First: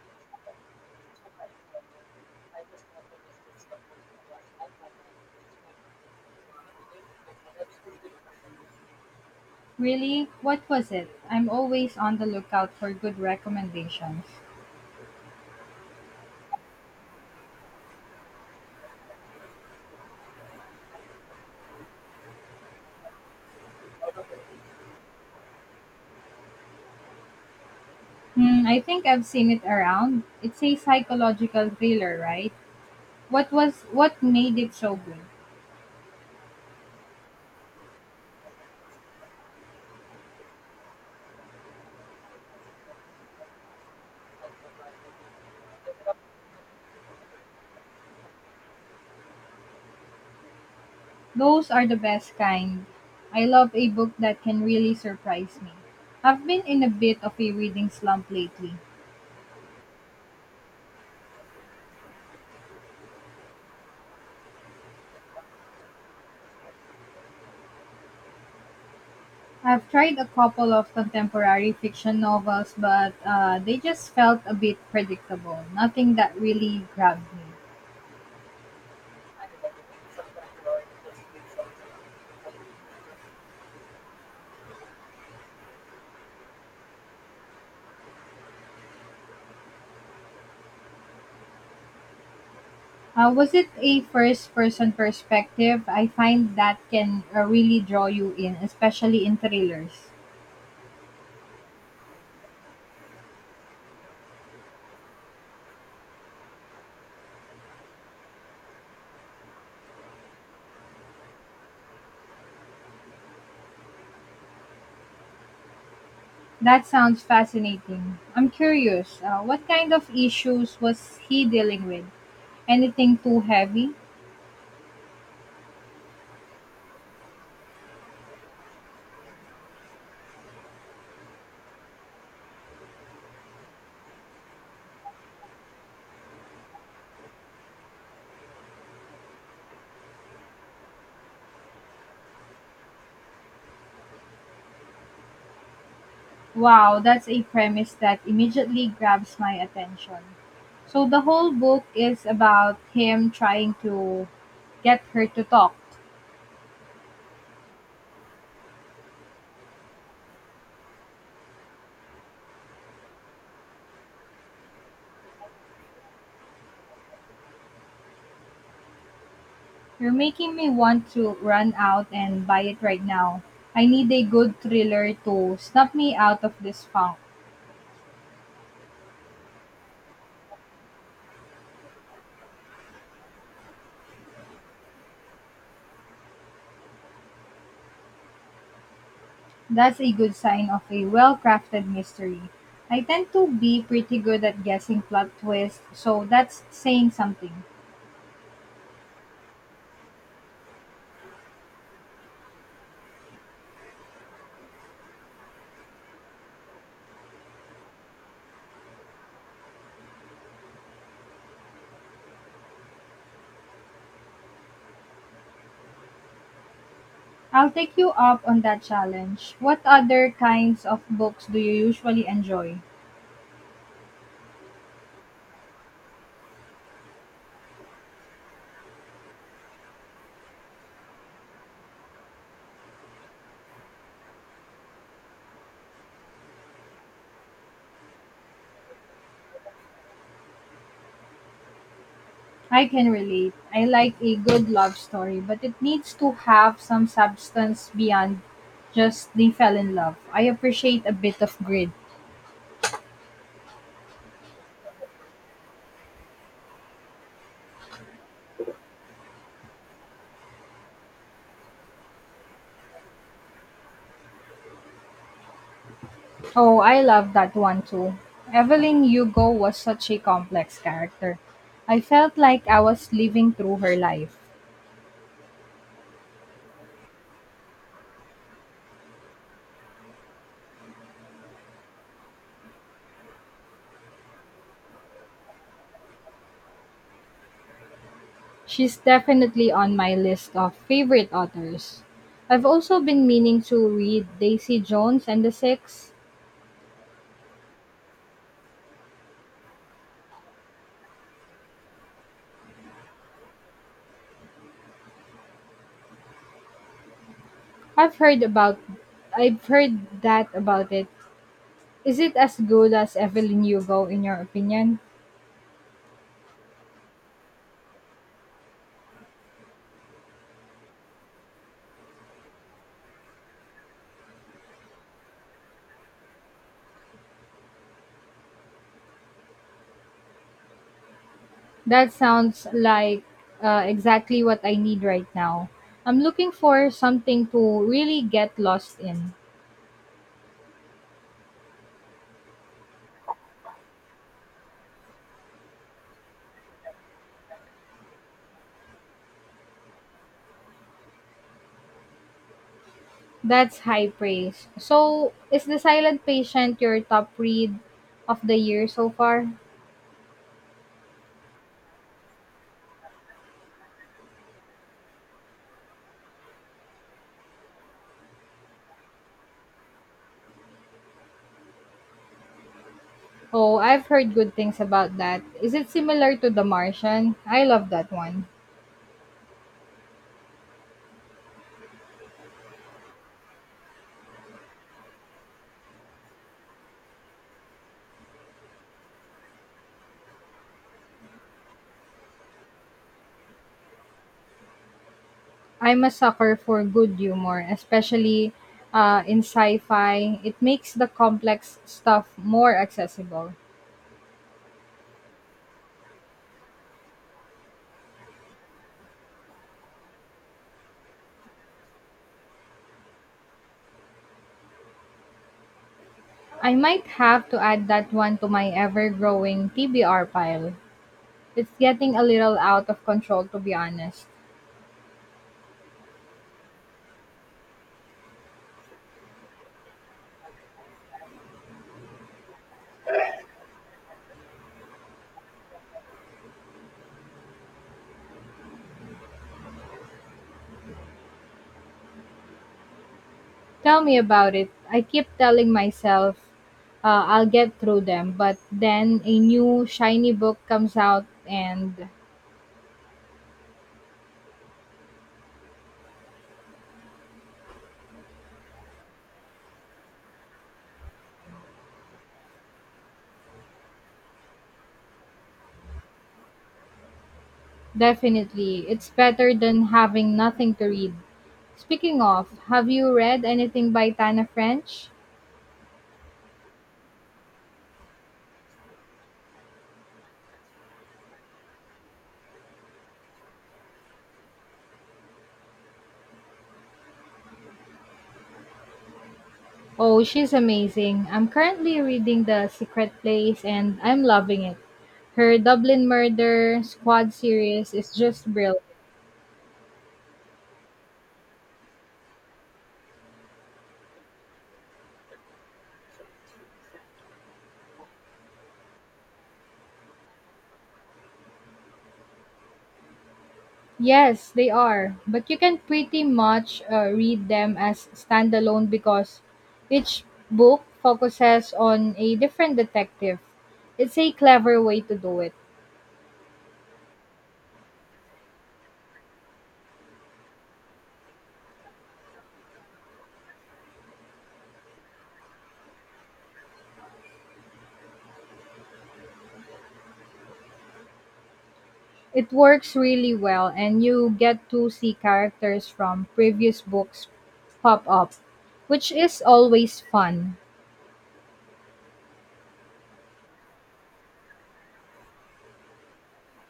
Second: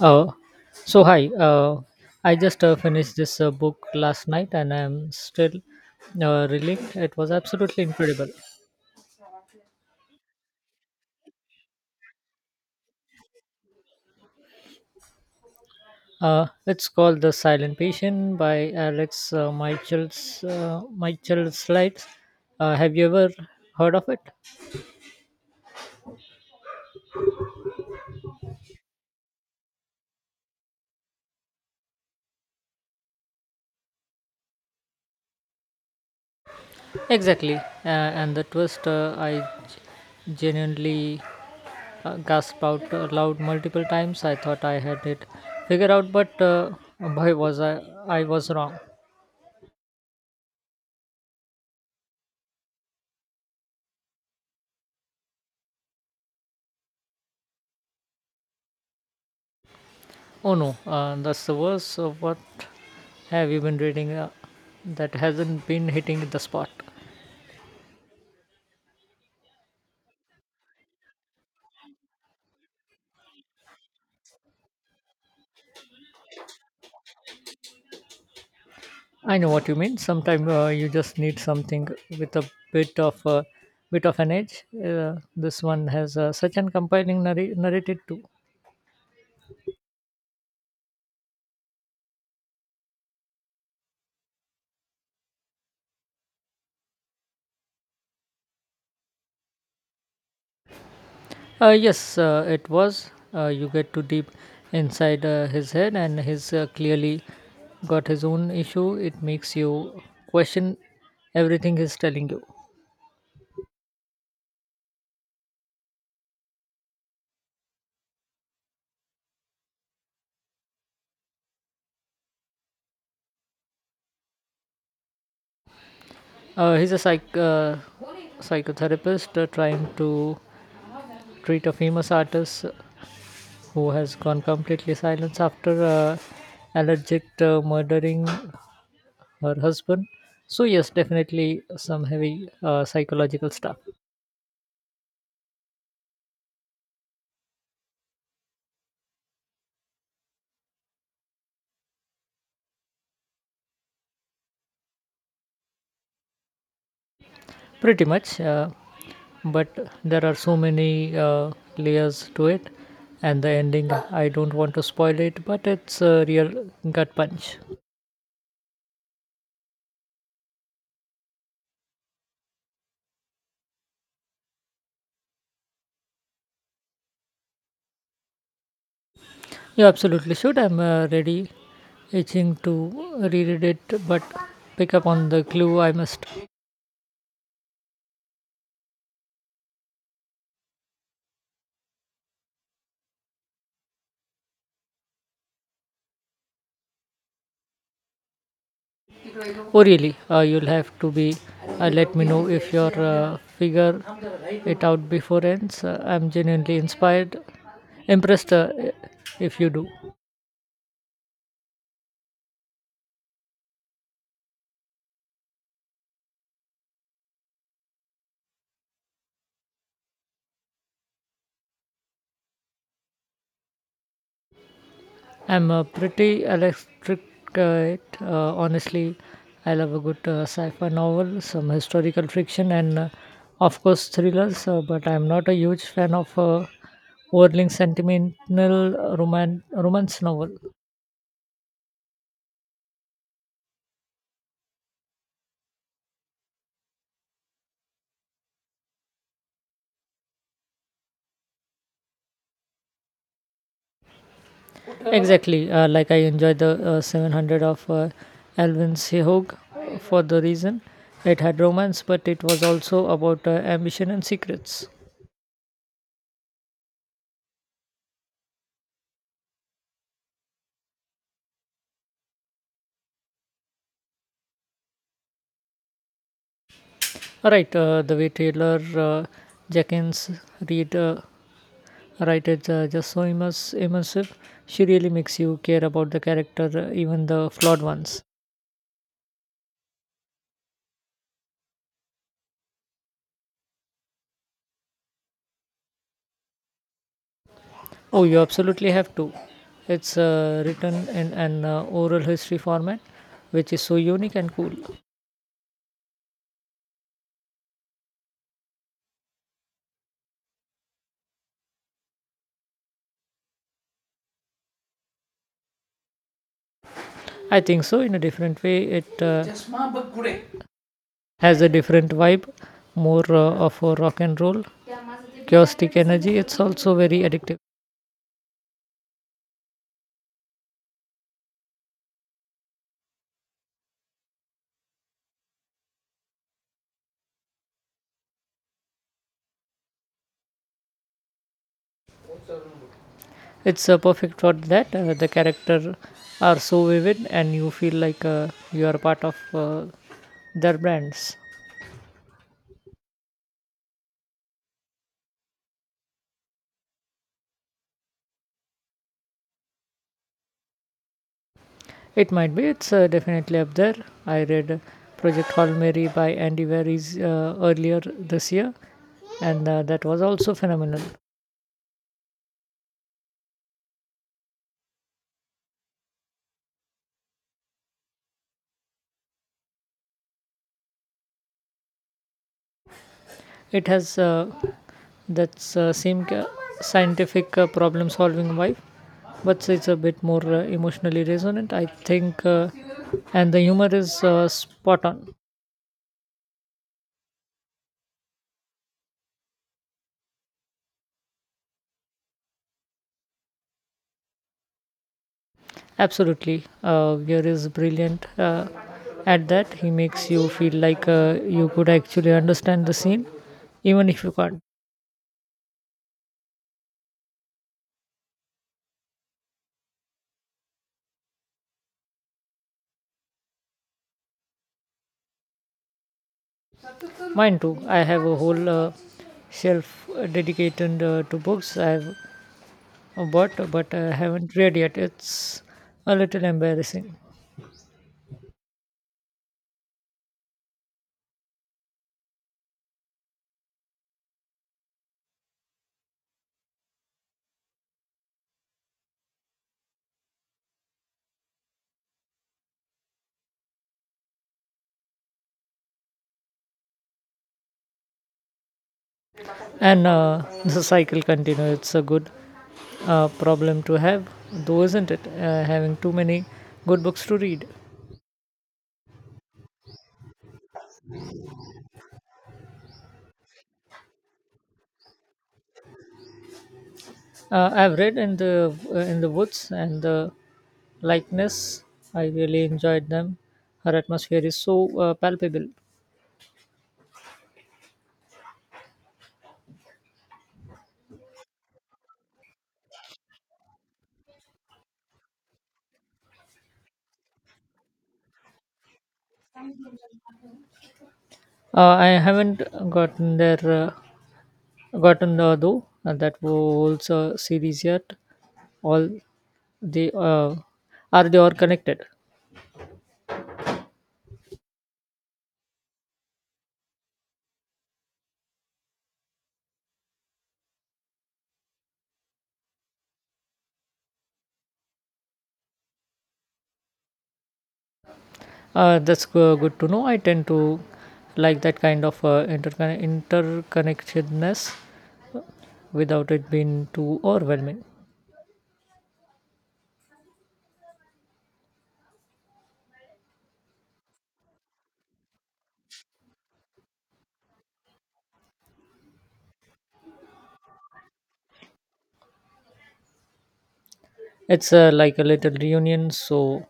Uh, so hi, I just finished this book last night and I'm still relieved. It was absolutely incredible. Really? What was it? I'm always on the lookout for good recommendations. It's called The Silent Patient by Alex Michel's Michael Slides. Have you ever heard of it? Hmm, I think I've seen it around. It's a psychological thriller, right? What made it so good? Exactly. And the twist, I genuinely gasped out loud multiple times. I thought I had it figured out, but boy, was I was wrong. Those are the best kind. I love a book that can really surprise me. I've been in a bit of a reading slump lately. Oh no, that's the worst. So what have you been reading that hasn't been hitting the spot? I've tried a couple of contemporary fiction novels, but they just felt a bit predictable. Nothing that really grabbed me. I know what you mean. Sometimes you just need something with a bit of an edge. This one has such an compelling narrative too. Was it a first person perspective? I find that can really draw you in, especially in thrillers. Yes, it was. You get too deep inside his head, and he's clearly got his own issue. It makes you question everything he's telling you. That sounds fascinating. I'm curious, what kind of issues was he dealing with? Anything too heavy? He's a psychotherapist trying to treat a famous artist who has gone completely silent after allergic murdering her husband. So yes, definitely some heavy psychological stuff. Wow, that's a premise that immediately grabs my attention. So the whole book is about him trying to get her to talk. Pretty much, but there are so many layers to it, and the ending. I don't want to spoil it, but it's a real gut punch. You're making me want to run out and buy it right now. I need a good thriller to snap me out of this funk. You absolutely should. I'm ready, itching to reread it, but pick up on the clue I must. That's a good sign of a well crafted mystery. I tend to be pretty good at guessing plot twists, so that's saying something. Oh, really? You'll have to be. Let me know if you're figure it out before ends. I'm genuinely inspired, impressed if you do. I'll take you up on that challenge. What other kinds of books do you usually enjoy? I'm a pretty electric honestly. I love a good sci-fi novel, some historical fiction, and of course thrillers. But I'm not a huge fan of overly sentimental romance novel. I can relate. I like a good love story, but it needs to have some substance beyond just they fell in love. I appreciate a bit of grit. Exactly, like I enjoy the 700 of Alvin Sehog for the reason it had romance, but it was also about ambition and secrets. Oh, I love that one too. Evelyn Hugo was such a complex character. I felt like I was living through her life. All right, the way Taylor Jenkins read. Right, it's just so immersive. She really makes you care about the character, even the flawed ones. She's definitely on my list of favorite authors. I've also been meaning to read Daisy Jones and the Six. Oh, you absolutely have to. It's written in an oral history format, which is so unique and cool. I've heard about I've heard that about it. Is it as good as Evelyn Hugo in your opinion? I think so. In a different way, it has a different vibe, more of a rock and roll chaotic energy. It's also very addictive. That sounds like exactly what I need right now. I'm looking for something to really get lost in. It's perfect for that. The characters are so vivid and you feel like you are part of their brands. That's high praise. So, is The Silent Patient your top read of the year so far? It might be. It's definitely up there. I read Project Hail Mary by Andy Weir earlier this year, and that was also phenomenal. Oh, I've heard good things about that. Is it similar to The Martian? I love that one. It has that same scientific problem-solving vibe, but it's a bit more emotionally resonant, I think, and the humor is spot on. I'm a sucker for good humor, especially in sci fi. It makes the complex stuff more accessible. Absolutely. Gear is brilliant at that. He makes you feel like you could actually understand the scene, even if you can't. I might have to add that one to my ever growing TBR pile. It's getting a little out of control, to be honest. Mine too. I have a whole shelf dedicated to books I've bought, but I haven't read yet. It's a little embarrassing. Tell me about it. I keep telling myself I'll get through them, but then a new shiny book comes out and And the cycle continues. It's a good problem to have, though, isn't it? Having too many good books to read. definitely. It's better than having nothing to read. Speaking of, have you read anything by Tana French? I've read In the Woods and the Likeness. I really enjoyed them. Her atmosphere is so palpable. Oh, she's amazing. I'm currently reading The Secret Place and I'm loving it. Her Dublin Murder Squad series is just brilliant. I haven't gotten there gotten though that whole series yet. All the are they all connected? Yes, they are, but you can pretty much read them as standalone because each book focuses on a different detective. It's a clever way to do it. That's good to know. I tend to like that kind of interconnectedness without it being too overwhelming. It works really well, and you get to see characters from previous books pop up, which is always fun. It's like a little reunion. So,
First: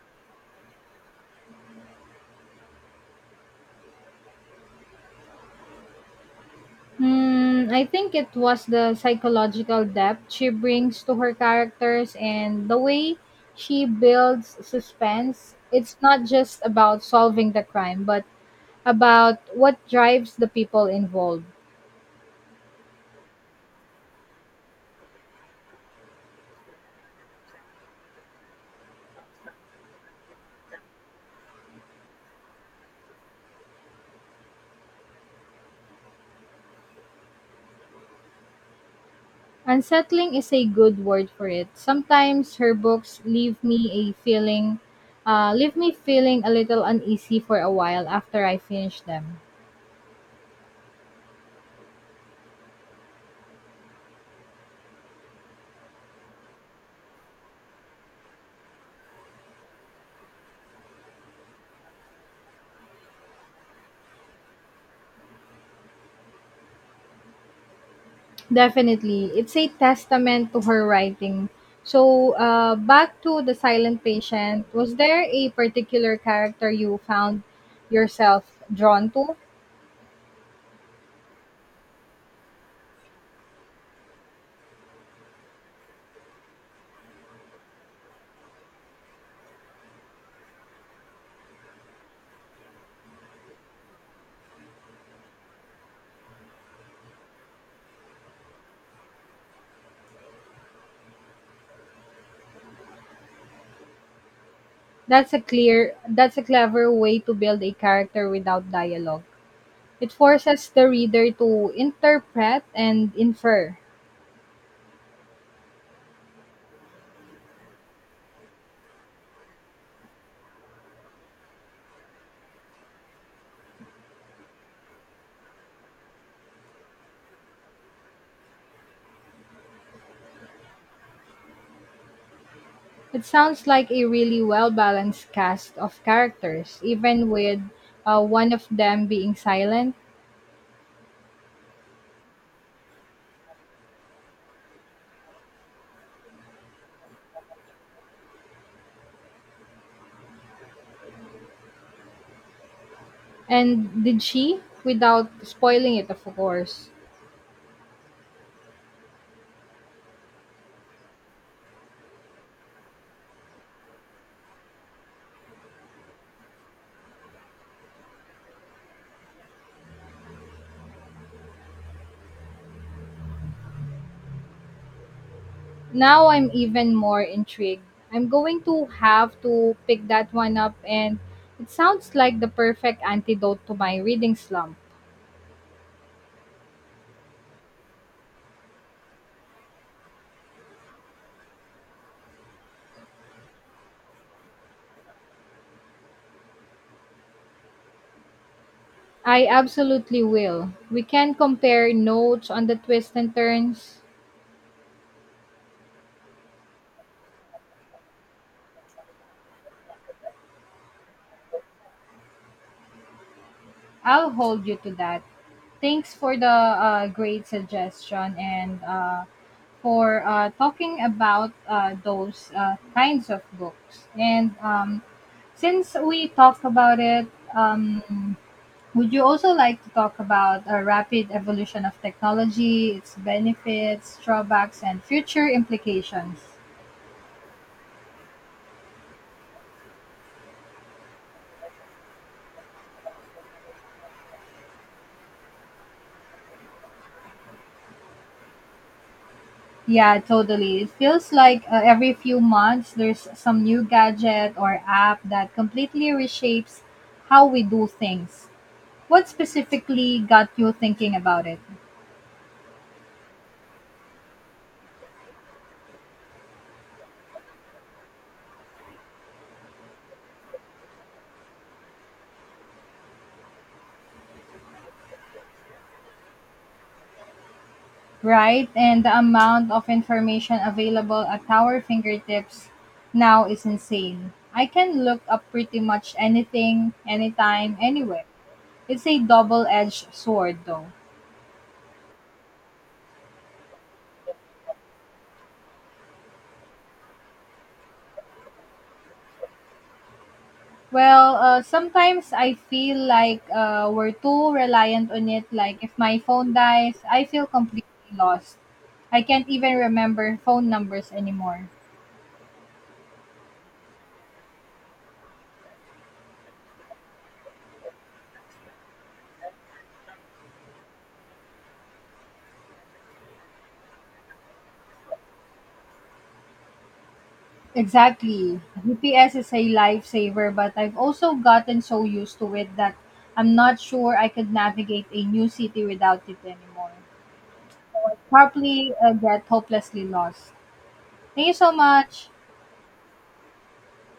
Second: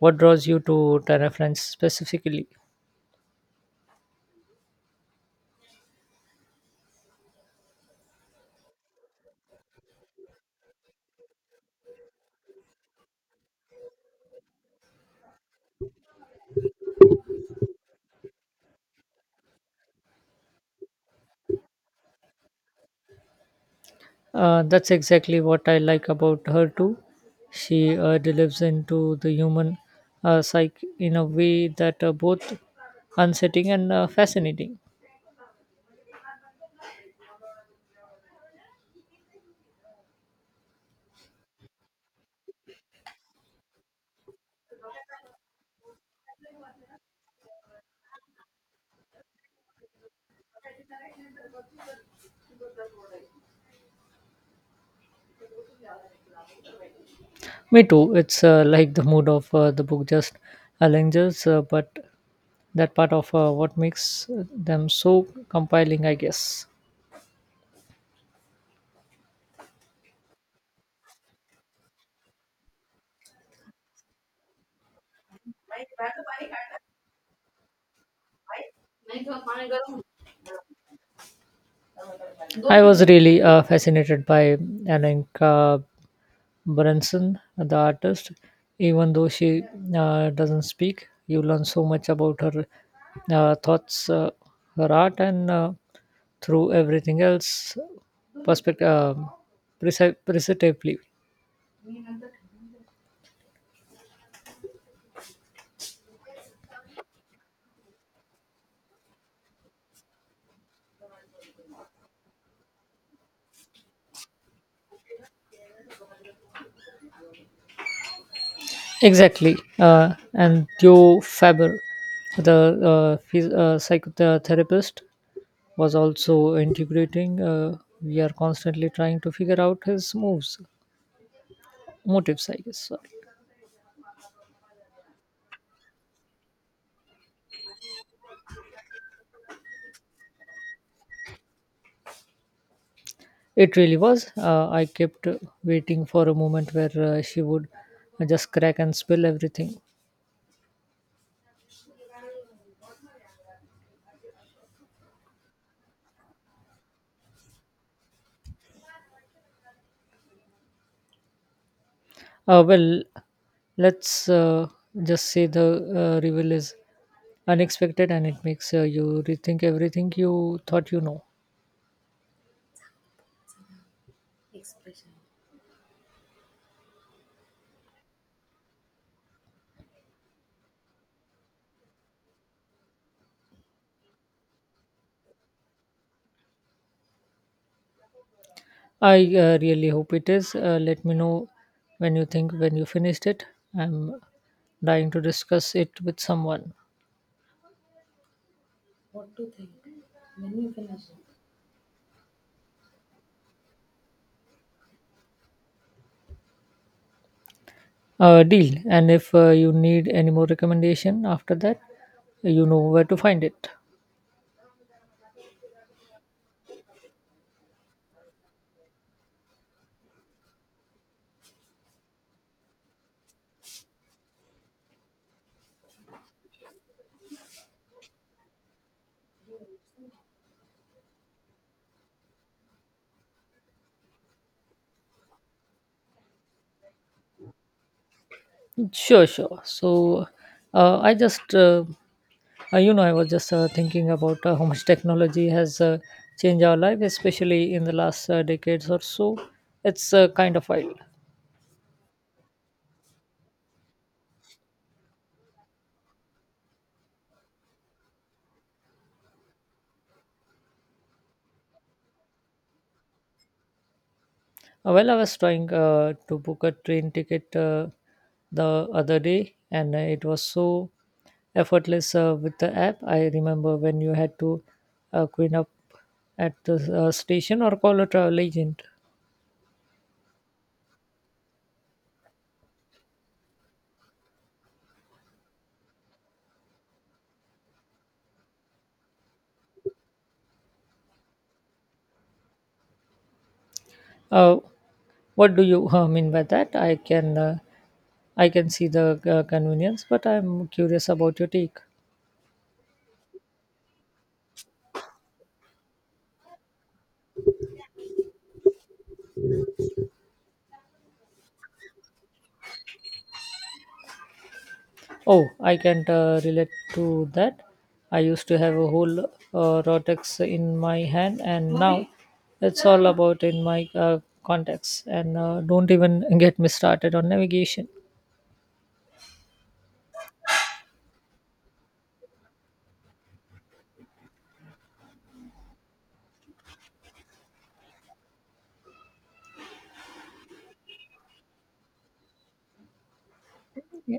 what draws you to Tara France specifically? Hmm, I think it was the psychological depth she brings to her characters and the way she builds suspense. It's not just about solving the crime, but about what drives the people involved. That's exactly what I like about her too. She delves into the human psyche in a way that both unsettling and fascinating. Unsettling is a good word for it. Sometimes her books leave me feeling a little uneasy for a while after I finish them. Me too. It's like the mood of the book just lingers, but that part of what makes them so compelling, I guess. Definitely, it's a testament to her writing. So, back to the silent patient. Was there a particular character you found yourself drawn to? I was really fascinated by Alenka Branson, the artist, even though she doesn't speak, you learn so much about her thoughts, her art, and through everything else, perspective, precisely. That's a clear. That's a clever way to build a character without dialogue. It forces the reader to interpret and infer. Exactly. And Theo Faber, the psychotherapist, was also integrating. We are constantly trying to figure out his moves, motives, I guess. So. It sounds like a really well balanced cast of characters, even with one of them being silent. It really was. I kept waiting for a moment where she would just crack and spill everything. And did she? Without spoiling it, of course. Well, let's just say the reveal is unexpected and it makes you rethink everything you thought you know. Now I'm even more intrigued. I'm going to have to pick that one up, and it sounds like the perfect antidote to my reading slump. I really hope it is. Let me know when you finished it. I'm dying to discuss it with someone. I absolutely will. We can compare notes on the twists and turns. Deal. And if you need any more recommendation after that, you know where to find it. I'll hold you to that. Thanks for the great suggestion and for talking about those kinds of books. And since we talked about it, um, would you also like to talk about a rapid evolution of technology, its benefits, drawbacks, and future implications? Sure, sure. So, uh, I just, uh, I was just thinking about how much technology has changed our life, especially in the last decades or so. It's Yeah, kind of totally. It wild. feels like every few months there's some new gadget or app that completely reshapes how we do things. What specifically got you thinking about it? Well, I was trying to book a train ticket the other day, and it was so effortless with the app. I remember when you had to queue up at the station or call a travel Right? agent. And the amount of information available at our fingertips now is insane. I can look up pretty much anything, anytime, anywhere. It's a double edged sword, though. Uh, What do you mean by that? I can see the convenience, but I'm curious Well, about your take. sometimes I feel like we're too reliant on it. Like, if my phone dies, I feel completely lost. I can't even remember phone numbers anymore. Oh, I can't relate to that. I used to have a whole rotex in my hand, and now it's all about in my contacts. And don't even get me started on navigation. Exactly. GPS is a lifesaver, but I've also gotten so used to it that I'm not sure I could navigate a new city without it anymore. So I probably get hopelessly lost. Thank you so much. Yeah.